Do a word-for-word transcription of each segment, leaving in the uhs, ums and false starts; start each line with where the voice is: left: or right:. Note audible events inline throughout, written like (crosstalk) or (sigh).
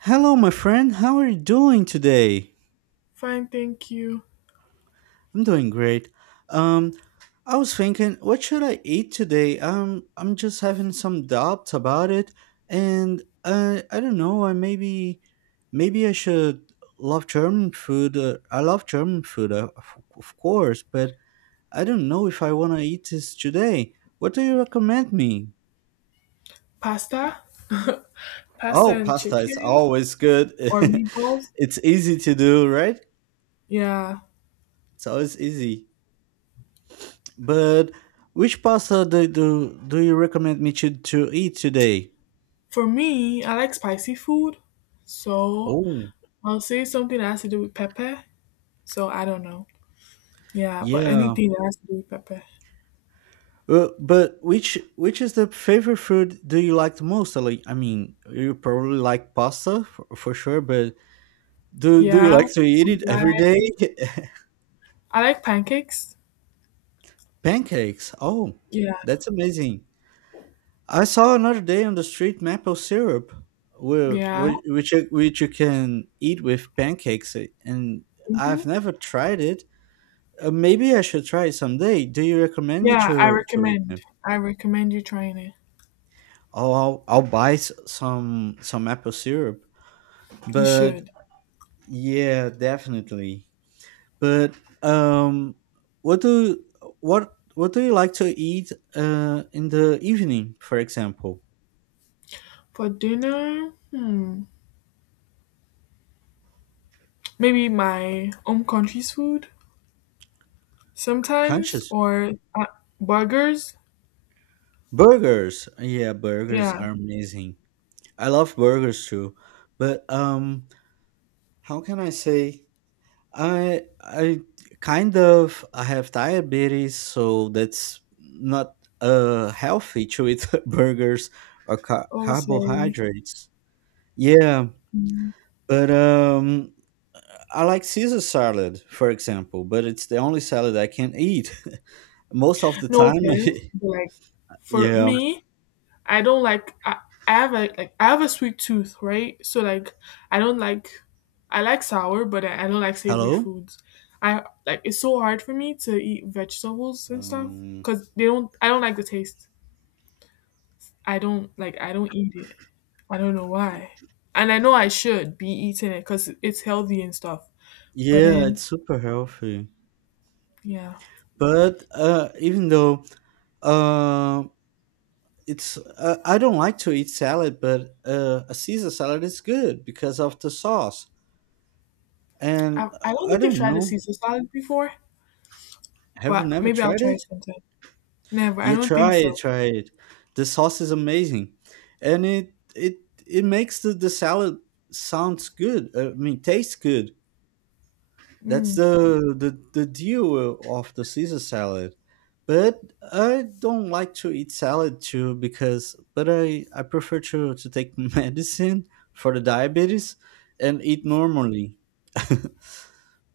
right: Hello, my friend. How are you doing today?
left: Fine, thank you.
right: I'm doing great. Um, I was thinking, what should I eat today? Um, I'm just having some doubts about it, and uh, I don't know. I maybe, maybe I should love German food. Uh, I love German food, uh, of of course, but I don't know if I want to eat this today. What do you recommend me?
left: Pasta, (laughs) pasta
right: Oh,
left: and
right: pasta is
left: chicken
right: always good.
left: or
right: (laughs)
left: meatballs.
right: It's easy to do, right?
left: Yeah.
right: It's always easy. But which pasta do, do, do you recommend me to, to eat today?
left: For me, I like spicy food, so
right: Oh,
left: I'll say something that has to do with pepper. So I don't know. Yeah, but
right: yeah.
left: anything that has to do with pepper.
right: Uh, but which which is the favorite food do you like the most? Like, I mean, you probably like pasta for, for sure, but do do you
left: Yeah.
right: like to eat
left: I
right: it every day?
left: like,
right: (laughs)
left: I like pancakes.
right: Pancakes. Oh,
left: Yeah.
right: that's amazing. I saw another day on the street maple syrup, whi-
left: Yeah.
right: whi- which you- which you can eat with pancakes, eh, and
left: Hmm.
right: I've never tried it. Uh, maybe I should try it someday. Do you recommend me
left: Yeah, I
right: to to eat
left: recommend.
right: them?
left: I recommend you trying it.
right: Oh, I'll, I'll buy s- some some apple syrup.
left: You
right: But
left: should.
right: yeah, definitely. But um, what do what what do you like to eat uh in the evening, for example?
left: For dinner, hmm, maybe my home country's food. Sometimes
right: Conscious
left: or uh, burgers,
right: burgers. Yeah, burgers
left: yeah.
right: are amazing. I love burgers too. But um, how can I say? I I kind of I have diabetes, so that's not uh healthy to eat (laughs) burgers or car-
left: Oh, sorry.
right: carbohydrates. Yeah,
left: Mm.
right: but um I like Caesar salad, for example, but it's the only salad I can eat. (laughs) Most of the
left: No
right: time,
left: offense, but like
right: (laughs)
left: for
right: yeah.
left: me, I don't like. I, I have a like I have a sweet tooth, right? So like I don't like. I like sour, but I, I don't like savory
right: Hello?
left: foods. I like it's so hard for me to eat vegetables and stuff
right: Um,
left: because they don't. I don't like the taste. I don't like. I don't eat it. I don't know why. And I know I should be eating it because it's healthy and stuff. But
right: yeah, it's
left: then,
right: super healthy.
left: yeah.
right: But uh even though um it's uh, I don't like to eat salad, but uh, a Caesar salad is good because of the sauce. And
left: I,
right: uh,
left: I don't
right: I
left: think I've
right: don't
left: tried a
right: know,
left: Caesar salad before,
right: have you
left: but
right: never
left: maybe I'll
right: tried
left: try
right: it?
left: it sometime. Never. I
right: Yeah,
left: don't think
right: try it,
left: so.
right: try it. The sauce is amazing, and it it it makes the the salad sounds good. uh, I mean, tastes good. That's
left: Mm,
right: the the, the deal of the Caesar salad. But I don't like to eat salad too because but I, I prefer to, to take (laughs) medicine for the diabetes and eat normally. (laughs)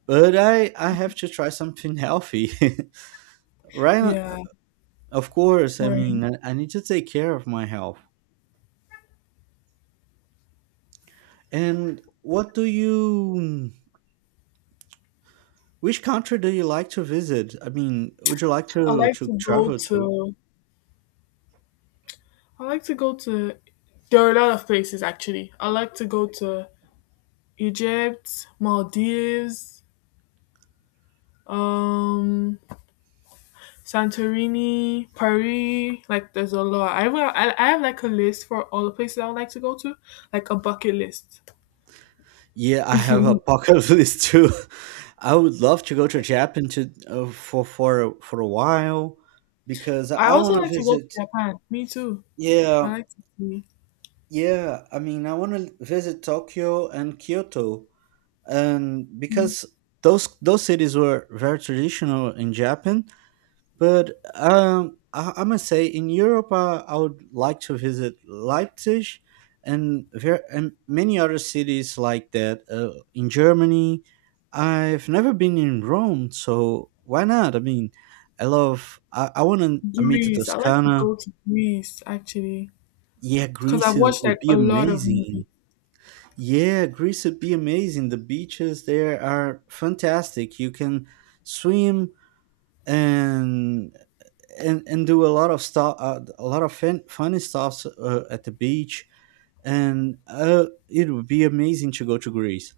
right: But I, I have to try something healthy. (laughs) Right,
left: yeah.
right: of course. I
left: Sorry.
right: mean I, I need to take care of my health. And what do you which country do you like to visit? I mean, would you like
left: I
right: to,
left: like
right: to
left: to go
right: travel to?
left: to. I like to go to. There are a lot of places actually. I like to go to Egypt, Maldives, um, Santorini, Paris. Like there's a lot. I will. I I have like a list for all the places I would like to go to, like a bucket list. (laughs)
right: Yeah, I have a pocket (laughs) list too. I would love to go to Japan to uh, for for a- for a while because
left: I
right: I
left: also
right: want to
left: like to go to
right: visit.
left: Japan. Me too. I
right: Yeah,
left: like to see.
right: yeah. I mean, I want to visit Tokyo and Kyoto, and because those those cities were very traditional in Japan, but um, I, I must say, in Europe, uh, I would like to visit Leipzig and ver- and many other cities like that. Uh, in Germany, I've never been in Rome, so why not? I mean, I love. I, I want to meet the
left: Greece. I like to
right: Toscana.
left: go to Greece actually
right: Yeah,
left: because I've
right: Greece is,
left: watched
right: would
left: like
right: be
left: a lot of movies.
right: amazing. Yeah, Greece would be amazing. The beaches there are fantastic. You can swim and and and do a lot of stuff, uh, a lot of fun, funny stuff uh, at the beach, and uh, it would be amazing to go to Greece.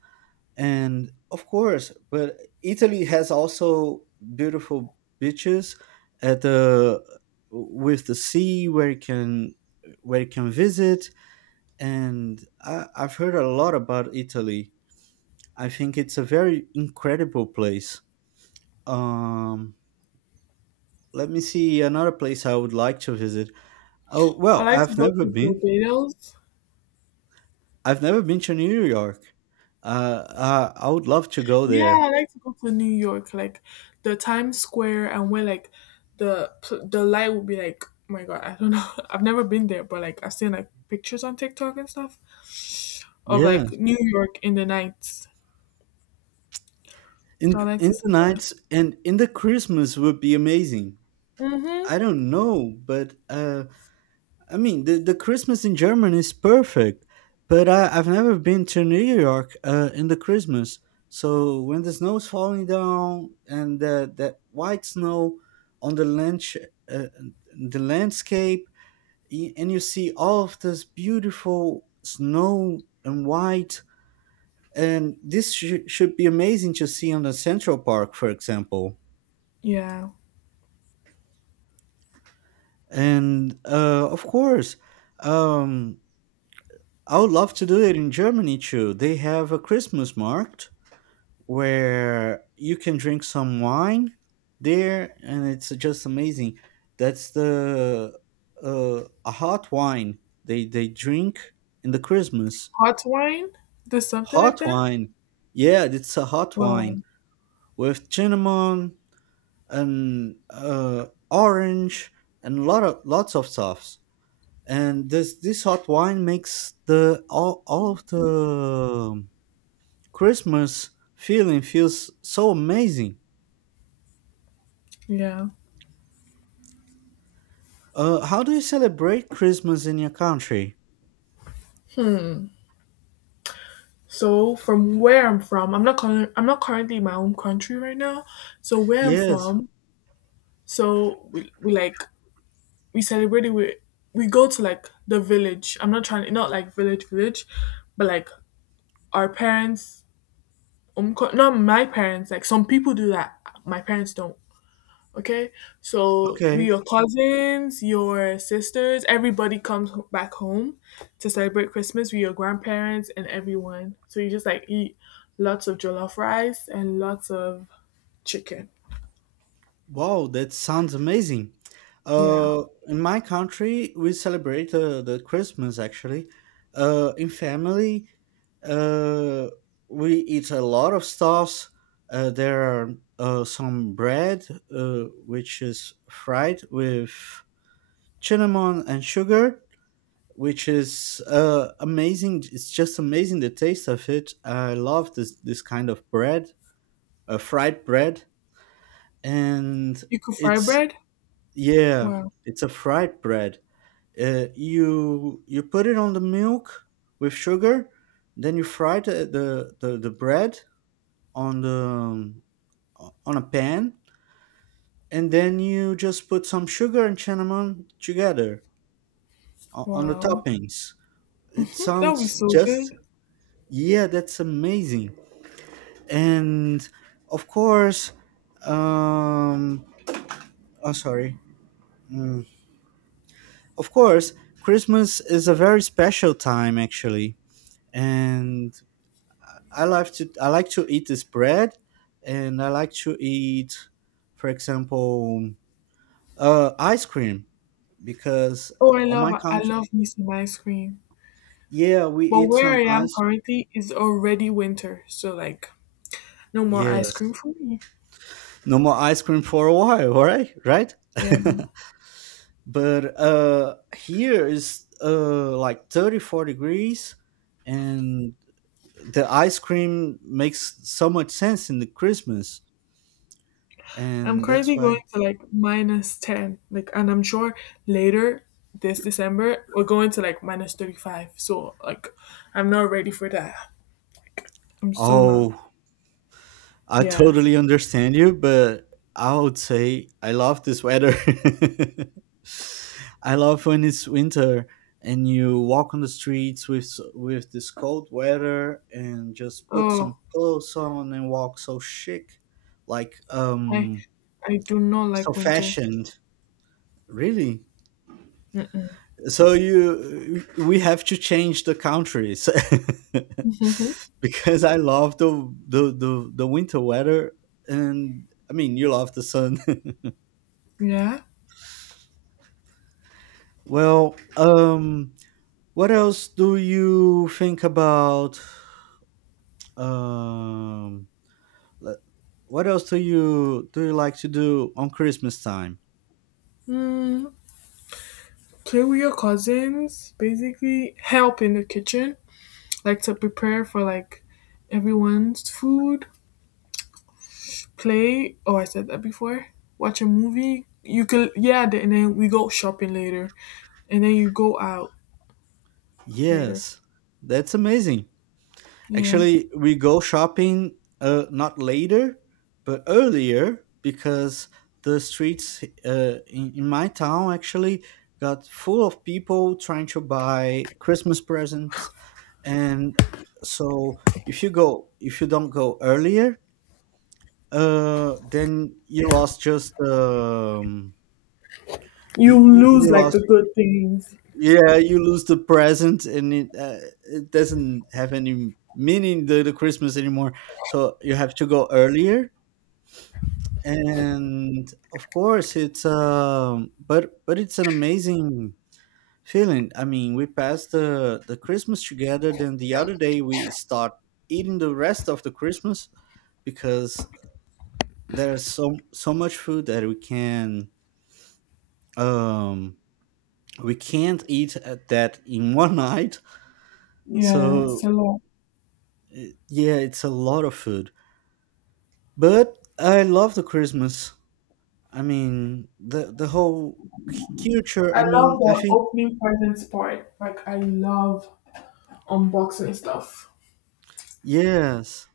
right: And of course, but Italy has also beautiful beaches at the with the sea where you can where you can visit. And I, I've heard a lot about Italy. I think it's a very incredible place. Um, Let me see another place I would like to visit. Oh,
left: I
right: well,
left: like to
right: I've
left: go
right: never
left: to
right: been.
left: Barbados.
right: I've never been to New York. Uh, uh, I would love to go
left: Yeah,
right: there.
left: I like to go to New York, like the Times Square, and where like the pl- the light would be like. Oh my God, I don't know. (laughs) I've never been there, but like I've seen like pictures on TikTok and stuff of
right: Yeah.
left: like New York in the nights. So I
right: In
left: like
right: in
left: to
right: the
left: see that.
right: nights and in the Christmas would be amazing.
left: Mhm.
right: I don't know, but uh, I mean the, the Christmas in Germany is perfect, but I, I've never been to New York uh, in the Christmas. So when the snow is falling down and the, that white snow on the land, uh, the landscape y- and you see all of this beautiful snow and white and this sh- should be amazing to see on the central park, for example,
left: Yeah.
right: and uh, of course, um, I would love to do it in Germany too. They have a Christmas market where you can drink some wine there, and it's just amazing. That's the uh, a hot wine they they drink in the Christmas.
left: Hot wine. There's something like
right: Hot
left: that.
right: wine. Yeah, it's a hot wine
left: Wow.
right: with cinnamon and uh, orange and lot of lots of stuffs. And this this hot wine makes the all, all of the Christmas feeling feels so amazing.
left: Yeah.
right: Uh, how do you celebrate Christmas in your country?
left: So from where I'm from, I'm not current, I'm not currently in my own country right now. So where I'm
right: Yes.
left: from, so we, we like we celebrate it with we go to like the village. I'm not trying not like village village, but like our parents um co- not my parents, like some people do that. My parents don't. Okay, so we,
right: Okay.
left: your cousins, your sisters, everybody comes ho- back home to celebrate Christmas with your grandparents and everyone. So you just like eat lots of jollof rice and lots of chicken.
right: Wow, that sounds amazing.
left: Yeah,
right: Uh, in my country, we celebrate uh, the Christmas actually. Uh, in family, uh, we eat a lot of stuffs. Uh, there are uh, some bread, uh, which is fried with cinnamon and sugar, which is uh, amazing. It's just amazing the taste of it. I love this this kind of bread, uh, fried bread, and
left: you could fry
right: it's
left: bread.
right: yeah,
left: Wow,
right: it's a fried bread. Uh, you you put it on the milk with sugar, then you fry the the, the, the bread on the um, o- on a pan, and then you just put some sugar and cinnamon together o- on the
left: wow,
right: toppings. It
left: (laughs) that would be
right: sounds
left: so
right: just
left: good.
right: yeah, that's amazing. And of course, um, oh sorry. Mm. Of course, Christmas is a very special time actually, and I like to I like to eat this bread, and I like to eat, for example, uh, ice cream because
left: Oh, I
right: on my
left: love, I
right: country,
left: love me some ice cream.
right: yeah, we
left: But
right: eat
left: where
right: some
left: I am
right: ice.
left: currently is already winter, so like no more ice cream
right: Yes,
left: for me.
right: no more ice cream for a while, all right, right?
left: Yeah.
right: (laughs) But uh, here is uh like thirty-four degrees, and the ice cream makes so much sense in the Christmas,
left: I'm
right: and that's
left: currently going
right: why.
left: to like minus ten, like, and I'm sure later this December we're going to like minus thirty-five. So, like, I'm not ready for that. Like, I'm so not.
right: Oh, I
left: Yeah.
right: totally understand you, but I would say I love this weather. (laughs) I love when it's winter and you walk on the streets with s- with this cold weather and just put some
left: Oh,
right: clothes on and walk so chic, like
left: I,
right: um
left: I do not
right: so
left: like winter.
right: fashioned. Really?
left: Mm-hmm.
right: So you, we have to change the countries
left: (laughs)
right: (laughs) because I love the, the the the winter weather, and I mean you love the sun.
left: Yeah.
right: (laughs) Well, um, what else do you think about? Um, le- what else do you do you like to do on Christmas time?
left: Play with your cousins. Basically, help in the kitchen, like to prepare for like everyone's food. Play, oh, I said that before. Watch a movie, you could. Yeah, th- and then we go shopping later and then you go out later.
right: Yes, that's amazing.
left: Yeah,
right: Actually, we go shopping uh, not later, but earlier because the streets uh, in, in my town actually got full of people trying to buy Christmas presents. And so if you go, if you don't go earlier, uh, then you lost just um, you,
left: you
right: you
left: lose
right: you
left: like the
right: lost
left: good things.
right: yeah, you lose the present, and it uh, it doesn't have any meaning the, the Christmas anymore. So you have to go earlier, and of course it's um but but it's an amazing feeling. I mean, we passed the the Christmas together, then the other day we start eating the rest of the Christmas, because there's so so much food that we can um we can't eat at that in one (laughs) night,
left: Yeah, it's
right: so
left: a lot.
right: It- yeah, it's a lot of food, but I love the Christmas. I mean, the the whole c- culture.
left: I
right: I
left: love
right: mean, I
left: the
right: think
left: opening presents part, like I love unboxing stuff.
right: yes,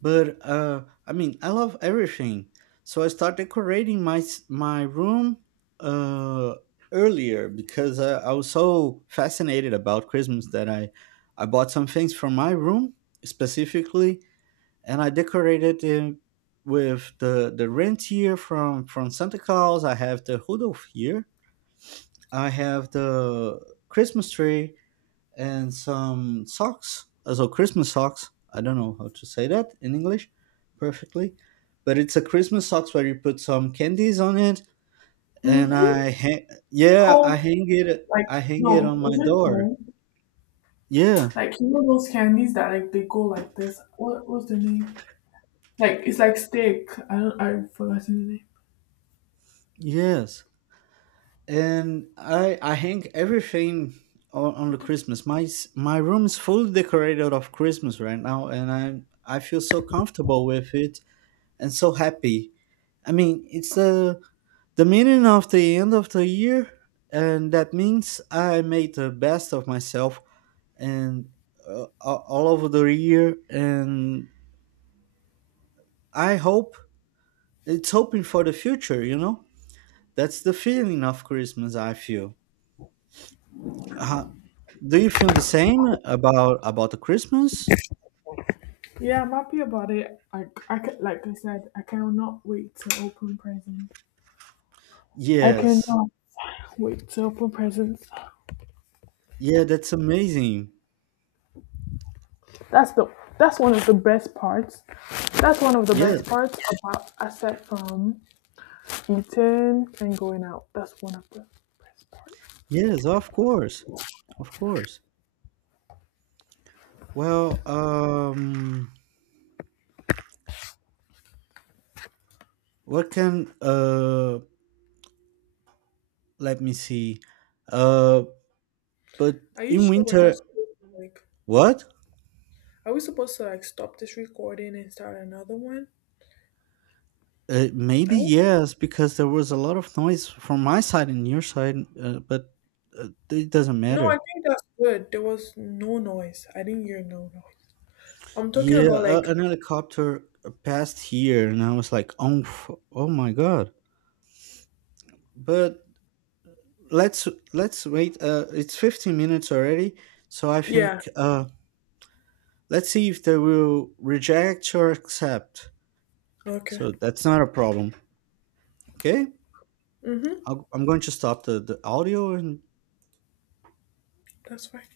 right: but uh, I mean, I love everything. So I start decorating my s- my room uh earlier because I, I was so fascinated about Christmas that I I bought some things for my room specifically, and I decorated it with the the reindeer from from Santa Claus. I have the Rudolph here. I have the Christmas tree and some socks, also Christmas socks. I don't know how to say that in English perfectly, but it's a Christmas socks where you put some candies on it, and
left: Mm-hmm.
right: I ha- yeah,
left: Cone,
right: I hang it
left: like,
right: I hang it
left: no,
right: on my
left: is it
right: door.
left: cone,
right: Yeah,
left: like you know those candies that like they go like this, what was the name, like it's like stick, I don't, I forgot the name.
right: yes. And I I hang everything on, on the Christmas. My s- my room is fully decorated of Christmas right now, and I I feel so comfortable with it and so happy. I mean, it's uh, the meaning of the end of the year, and that means I made the best of myself and uh, a- all over the year, and I hope it's hoping for the future. You know, that's the feeling of Christmas, I feel. Do you feel the same about about the Christmas?
left: Yeah, I'm happy about it. I, I ca- like I said, I cannot wait to open presents. I
right: Yes.
left: cannot wait to open presents.
right: Yeah, that's amazing.
left: That's the that's one of the best parts. That's one of the
right: Yeah.
left: best parts about aside from eating and going out. That's one of the.
right: Yes, of course. Of course. Well, um what can uh let me see. Uh but
left: Are you
right: in
left: sure we're not
right: winter
left: supposed to like?
right: what?
left: Are we supposed to like stop this recording and start another one?
right: Uh,
left: I
right: maybe
left: don't know.
right: yes, because there was a lot of noise from my side and your side, uh, but uh, it doesn't
left: No, I
right: matter.
left: think that's good. There was no noise. I didn't hear no noise. I'm talking
right: Yeah,
left: about
right: uh,
left: like
right: an helicopter passed here, and I was like, oh, f- oh my god! But let's let's wait. Uh, it's fifteen minutes already, so I
left: yeah.
right: think uh, let's see if they will reject or accept.
left: Okay.
right: So that's not a problem. Okay,
left: Mhm.
right: I'll, I'm going to stop the, the audio and
left: That's fine.